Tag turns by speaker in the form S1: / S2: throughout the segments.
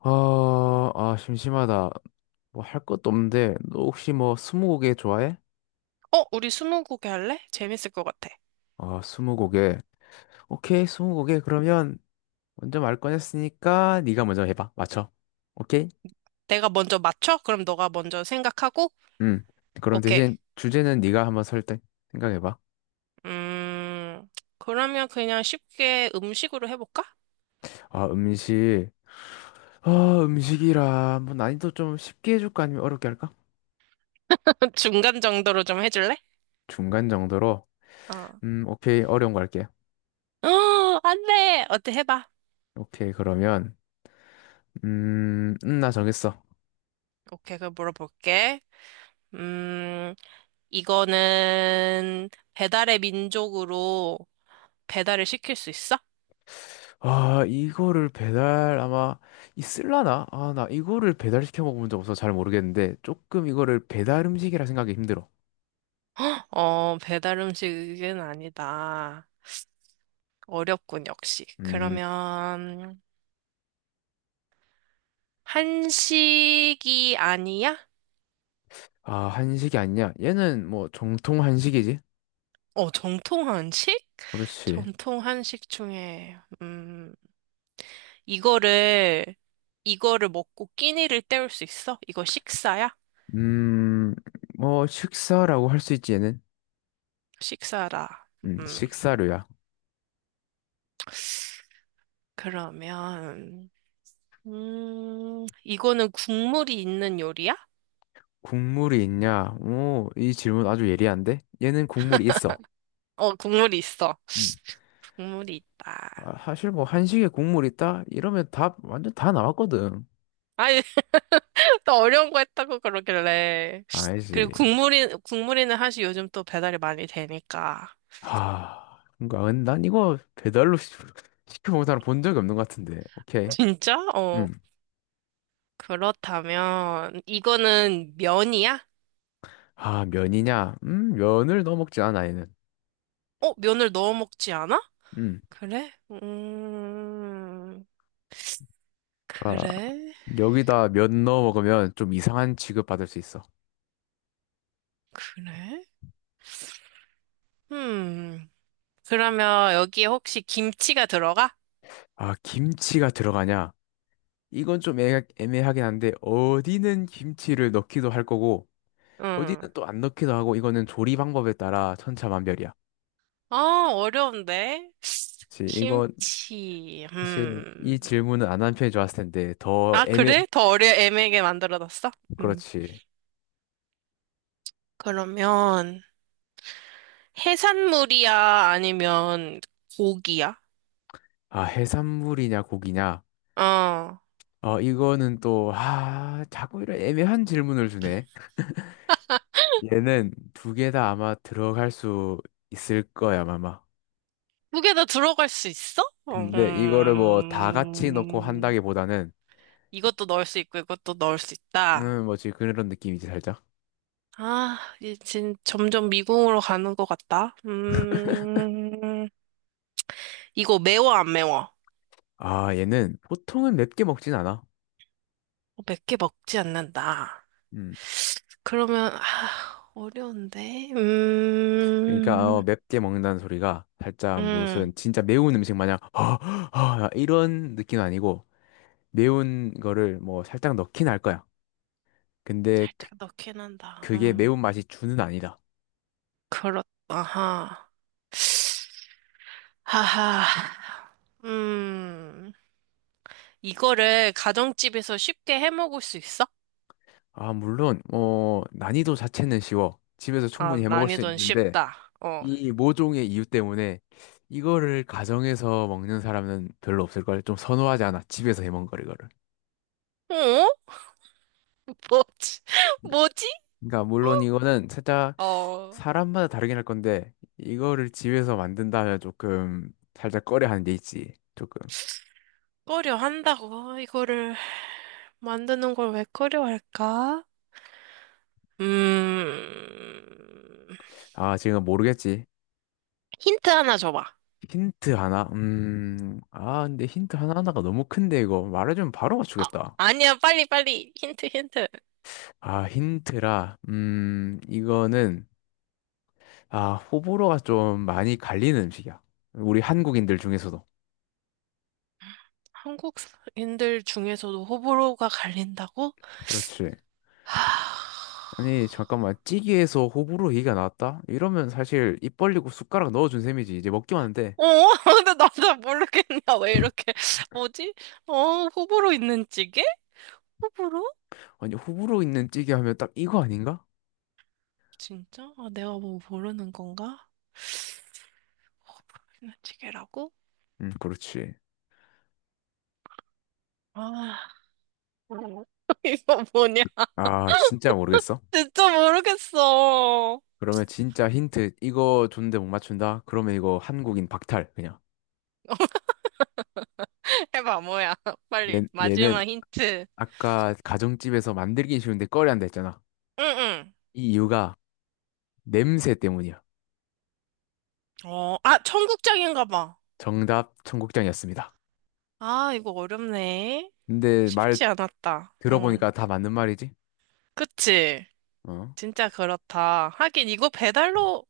S1: 아, 심심하다. 뭐 할 것도 없는데, 너 혹시 뭐 스무고개 좋아해?
S2: 어, 우리 스무고개 할래? 재밌을 것 같아.
S1: 아, 스무고개. 오케이, 스무고개. 그러면 먼저 말 꺼냈으니까 네가 먼저 해봐. 맞춰. 오케이?
S2: 내가 먼저 맞춰? 그럼 너가 먼저 생각하고?
S1: 음. 그럼
S2: 오케이.
S1: 대신 주제는 네가 한번 설득 생각해봐.
S2: 음, 그러면 그냥 쉽게 음식으로 해볼까?
S1: 아, 음식. 아, 음식이라 뭐 난이도 좀 쉽게 해줄까 아니면 어렵게 할까?
S2: 중간 정도로 좀 해줄래?
S1: 중간 정도로.
S2: 어.
S1: 오케이. 어려운 거 할게.
S2: 어, 안 돼! 어때, 해봐.
S1: 오케이. 그러면 나 정했어.
S2: 오케이, 그럼 물어볼게. 음, 이거는 배달의 민족으로 배달을 시킬 수 있어?
S1: 아, 이거를 배달 아마 있을라나? 아, 나 이거를 배달시켜 먹어본 적 없어서 잘 모르겠는데 조금 이거를 배달 음식이라 생각이 힘들어.
S2: 어, 배달 음식은 아니다. 어렵군, 역시.
S1: 음,
S2: 그러면, 한식이 아니야?
S1: 아, 한식이 아니냐? 얘는 뭐 정통 한식이지?
S2: 어, 정통 한식?
S1: 그렇지.
S2: 정통 한식 중에, 이거를, 이거를 먹고 끼니를 때울 수 있어? 이거 식사야?
S1: 음, 뭐 식사라고 할 수 있지 얘는?
S2: 식사라. 음,
S1: 식사류야.
S2: 그러면, 이거는 국물이 있는 요리야?
S1: 국물이 있냐? 오, 이 질문 아주 예리한데? 얘는 국물이 있어.
S2: 어, 국물이 있어.
S1: 음.
S2: 국물이 있다.
S1: 아, 사실 뭐 한식에 국물 있다? 이러면 답 완전 다 나왔거든.
S2: 아니, 또 어려운 거 했다고 그러길래. 그리고
S1: 알지.
S2: 국물이는 사실 요즘 또 배달이 많이 되니까.
S1: 아, 뭔가 난 이거 배달로 시- 시켜 먹은 사람 본 적이 없는 것 같은데. 오케이.
S2: 진짜? 어.
S1: 음.
S2: 그렇다면, 이거는 면이야?
S1: 아, 면이냐? 면을 넣어 먹지 않아, 얘는.
S2: 어, 면을 넣어 먹지 않아?
S1: 음.
S2: 그래?
S1: 그러니까
S2: 그래?
S1: 여기다 면 넣어 먹으면 좀 이상한 취급 받을 수 있어.
S2: 그래? 음, 그러면 여기에 혹시 김치가 들어가?
S1: 아, 김치가 들어가냐? 이건 좀 애매하긴 한데 어디는 김치를 넣기도 할 거고
S2: 응.
S1: 어디는 또 안 넣기도 하고 이거는 조리 방법에 따라 천차만별이야.
S2: 아, 어려운데?
S1: 그렇지. 이거
S2: 김치,
S1: 사실 이 질문은 안 한 편이 좋았을 텐데 더
S2: 아,
S1: 애매
S2: 그래? 더 애매하게 만들어놨어? 음.
S1: 그렇지.
S2: 그러면, 해산물이야? 아니면 고기야?
S1: 아, 해산물이냐, 고기냐?
S2: 어.
S1: 어, 이거는 또, 아, 자꾸 이런 애매한 질문을 주네. 얘는 두 개 다 아마 들어갈 수 있을 거야, 아마.
S2: 두 개 다 들어갈 수 있어?
S1: 근데 이거를 뭐 다 같이 넣고
S2: 음,
S1: 한다기보다는,
S2: 이것도 넣을 수 있고 이것도 넣을 수 있다.
S1: 뭐지, 그런 느낌이지, 살짝.
S2: 아, 이제 점점 미궁으로 가는 것 같다. 이거 매워 안 매워?
S1: 아, 얘는 보통은 맵게 먹진 않아.
S2: 몇 개 먹지 않는다.
S1: 음.
S2: 그러면 아, 어려운데.
S1: 그러니까, 어, 맵게 먹는다는 소리가 살짝
S2: 음,
S1: 무슨 진짜 매운 음식 마냥, 허허허 이런 느낌은 아니고, 매운 거를 뭐 살짝 넣긴 할 거야. 근데 그
S2: 살짝 넣긴 한다.
S1: 그게 매운맛이 주는 아니다.
S2: 그렇다. 아하. 하하. 음. 이거를 가정집에서 쉽게 해 먹을 수 있어?
S1: 아, 물론, 어, 난이도 자체는 쉬워. 집에서
S2: 아,
S1: 충분히 해 먹을 수
S2: 난이도는
S1: 있는데,
S2: 쉽다. 어.
S1: 이 모종의 이유 때문에 이거를 가정에서 먹는 사람은 별로 없을걸. 좀 선호하지 않아. 집에서 해 먹는 걸, 이거를.
S2: 어? 뭐지?
S1: 그러니까,
S2: 뭐지?
S1: 그러니까 물론 이거는 살짝
S2: 어,
S1: 사람마다 다르긴 할 건데, 이거를 집에서 만든다면 조금 살짝 꺼려 하는 게 있지. 조금.
S2: 꺼려 한다고 이거를 만드는 걸 왜 꺼려 할까? 음,
S1: 아, 지금 모르겠지.
S2: 힌트 하나 줘봐.
S1: 힌트 하나? 아, 근데 힌트 하나하나가 너무 큰데, 이거. 말해주면 바로
S2: 아,
S1: 맞추겠다.
S2: 아니야, 빨리, 빨리. 힌트, 힌트.
S1: 아, 힌트라. 이거는, 아, 호불호가 좀 많이 갈리는 음식이야. 우리 한국인들 중에서도.
S2: 한국인들 중에서도 호불호가 갈린다고?
S1: 그렇지.
S2: 하...
S1: 아니, 잠깐만. 찌개에서 호불호 얘기가 나왔다? 이러면 사실 입 벌리고 숟가락 넣어준 셈이지. 이제 먹기만 하는데.
S2: 어, 근데 나도 모르겠냐. 왜 이렇게, 뭐지? 어, 호불호 있는 찌개? 호불호?
S1: 아니, 호불호 있는 찌개 하면 딱 이거 아닌가?
S2: 진짜? 아, 내가 뭐 모르는 건가? 호불호 있는 찌개라고?
S1: 그렇지.
S2: 아, 이거 뭐냐?
S1: 아, 진짜 모르겠어.
S2: 진짜 모르겠어.
S1: 그러면 진짜 힌트, 이거 줬는데 못 맞춘다? 그러면 이거 한국인 박탈, 그냥.
S2: 해봐, 뭐야.
S1: 얘,
S2: 빨리,
S1: 얘는
S2: 마지막 힌트.
S1: 아까 가정집에서 만들긴 쉬운데 꺼려한다 했잖아.
S2: 응,
S1: 이 이유가 냄새 때문이야.
S2: 응. 어, 아, 청국장인가 봐.
S1: 정답 청국장이었습니다.
S2: 아, 이거 어렵네.
S1: 근데 말
S2: 쉽지 않았다. 응.
S1: 들어보니까 다 맞는 말이지.
S2: 그치?
S1: 어.
S2: 진짜 그렇다. 하긴, 이거 배달로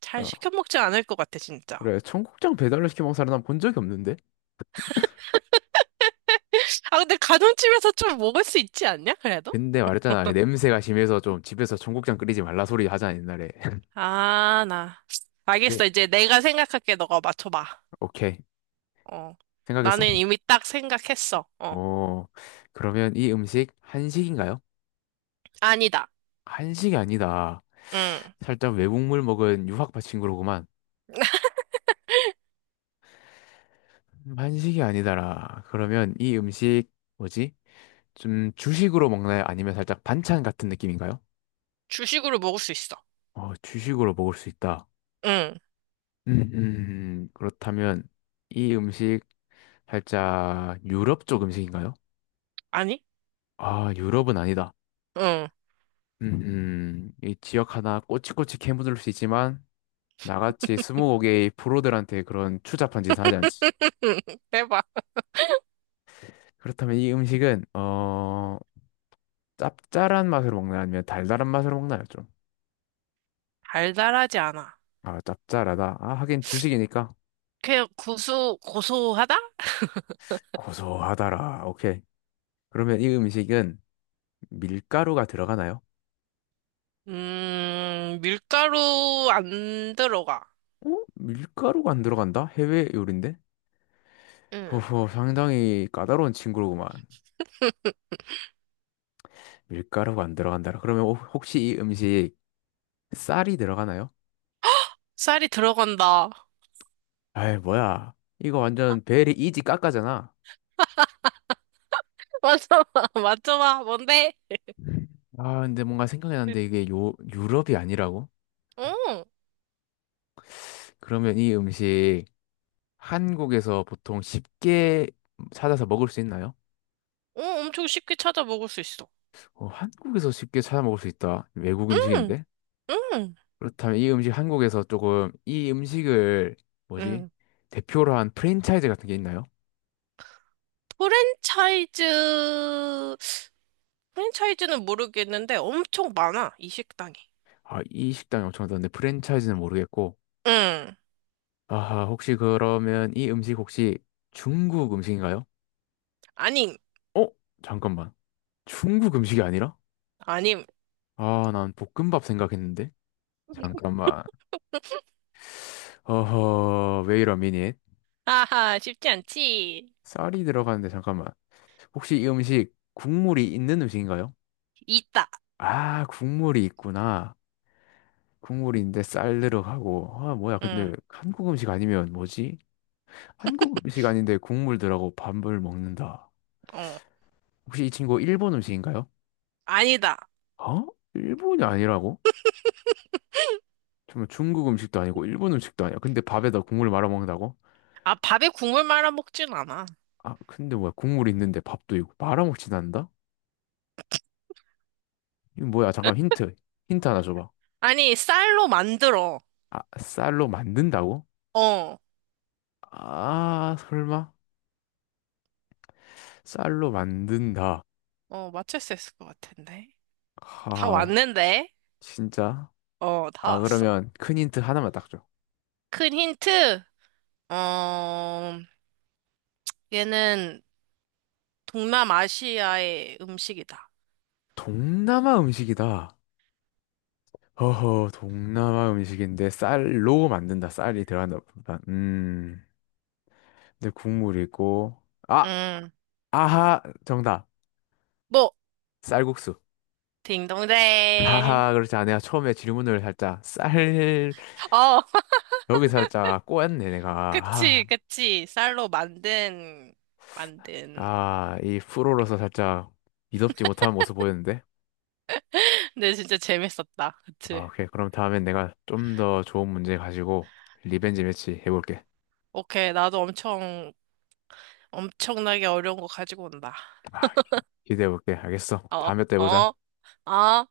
S2: 잘
S1: 그러니까
S2: 시켜 먹지 않을 것 같아, 진짜.
S1: 그래 청국장 배달로 시켜 먹는 사람 난 본 적이 없는데.
S2: 아, 근데 가정집에서 좀 먹을 수 있지 않냐, 그래도?
S1: 근데 말했잖아 냄새가 심해서 좀 집에서 청국장 끓이지 말라 소리 하잖아 옛날에.
S2: 아, 나.
S1: 네,
S2: 알겠어. 이제 내가 생각할게. 너가 맞춰봐.
S1: 오케이
S2: 어.
S1: 생각했어?
S2: 나는 이미 딱 생각했어. 어.
S1: 어 그러면 이 음식 한식인가요?
S2: 아니다.
S1: 한식이 아니다.
S2: 응.
S1: 살짝 외국물 먹은 유학파 친구로구만. 한식이 아니다라. 그러면 이 음식 뭐지? 좀 주식으로 먹나요? 아니면 살짝 반찬 같은 느낌인가요?
S2: 주식으로 먹을 수 있어.
S1: 어, 주식으로 먹을 수 있다.
S2: 응.
S1: 음, 그렇다면 이 음식 살짝 유럽 쪽 음식인가요?
S2: 아니?
S1: 아, 유럽은 아니다.
S2: 응.
S1: 음, 이 지역 하나 꼬치꼬치 캐묻을 수 있지만 나같이 스무고개의 프로들한테 그런 추잡한 짓은 하지 않지.
S2: 해봐.
S1: 그렇다면 이 음식은 어 짭짤한 맛으로 먹나요? 아니면 달달한 맛으로 먹나요? 좀.
S2: 달달하지 않아.
S1: 아, 짭짤하다. 아, 하긴 주식이니까
S2: 그냥 고소하다?
S1: 고소하다라. 오케이. 그러면 이 음식은 밀가루가 들어가나요?
S2: 밀가루 안 들어가.
S1: 어? 밀가루가 안 들어간다? 해외 요리인데?
S2: 응.
S1: 호호, 상당히 까다로운 친구로구만. 밀가루가 안 들어간다. 그러면 혹시 이 음식 쌀이 들어가나요?
S2: 쌀이 들어간다.
S1: 아이, 뭐야. 이거 완전 베리 이지 깎아잖아.
S2: 맞춰봐, 맞춰봐. 뭔데?
S1: 아, 근데 뭔가 생각이 났는데 이게 요, 유럽이 아니라고?
S2: 어,
S1: 그러면 이 음식 한국에서 보통 쉽게 찾아서 먹을 수 있나요?
S2: 어, 엄청 쉽게 찾아 먹을 수 있어.
S1: 어, 한국에서 쉽게 찾아 먹을 수 있다. 외국
S2: 응,
S1: 음식인데?
S2: 응,
S1: 그렇다면 이 음식 한국에서 조금 이 음식을 뭐지?
S2: 응.
S1: 대표로 한 프랜차이즈 같은 게 있나요?
S2: 프랜차이즈, 프랜차이즈는 모르겠는데 엄청 많아, 이 식당이.
S1: 아, 이 식당이 엄청 많던데 프랜차이즈는 모르겠고.
S2: 응,
S1: 아, 혹시 그러면 이 음식 혹시 중국 음식인가요?
S2: 아님,
S1: 어? 잠깐만. 중국 음식이 아니라?
S2: 아님.
S1: 아, 난 볶음밥 생각했는데. 잠깐만. 어허, 왜이러 미닛
S2: 아하, 쉽지 않지.
S1: 쌀이 들어가는데 잠깐만. 혹시 이 음식 국물이 있는 음식인가요?
S2: 있다.
S1: 아, 국물이 있구나. 국물인데 쌀 들어가고 아 뭐야
S2: 응,
S1: 근데 한국 음식 아니면 뭐지? 한국 음식 아닌데 국물 들어가고 밥을 먹는다.
S2: 어,
S1: 혹시 이 친구 일본 음식인가요?
S2: 아니다.
S1: 어? 일본이 아니라고? 정말 중국 음식도 아니고 일본 음식도 아니야. 근데 밥에다 국물 말아 먹는다고?
S2: 아, 밥에 국물 말아 먹진 않아.
S1: 아 근데 뭐야 국물 있는데 밥도 있고 말아 먹진 않는다? 이거 뭐야 잠깐 힌트 하나 줘봐.
S2: 아니, 쌀로 만들어.
S1: 아 쌀로 만든다고?
S2: 어,
S1: 아 설마 쌀로 만든다.
S2: 어, 맞출 수 있을 것 같은데. 다
S1: 아
S2: 왔는데?
S1: 진짜?
S2: 어, 다
S1: 아
S2: 왔어.
S1: 그러면 큰 힌트 하나만 딱 줘.
S2: 큰 힌트? 어, 얘는 동남아시아의 음식이다.
S1: 동남아 음식이다. 허허, 동남아 음식인데 쌀로 만든다. 쌀이 들어간다. 보다. 근데 국물이 있고. 아,
S2: 음,
S1: 아하, 정답.
S2: 뭐,
S1: 쌀국수.
S2: 딩동댕.
S1: 하하, 그렇지. 아, 내가 처음에 질문을 살짝 쌀,
S2: 어,
S1: 여기 살짝 꼬였네, 내가. 아,
S2: 그치, 그치. 만든.
S1: 아, 이 프로로서 살짝 미덥지 못한 모습 보였는데.
S2: 근데 진짜 재밌었다.
S1: 아,
S2: 그치.
S1: 오케이. 그럼 다음엔 내가 좀 더 좋은 문제 가지고 리벤지 매치 해볼게.
S2: 오케이, 엄청나게 어려운 거 가지고 온다.
S1: 아, 기대해볼게. 알겠어.
S2: 어,
S1: 다음에 또 해보자.
S2: 어, 어.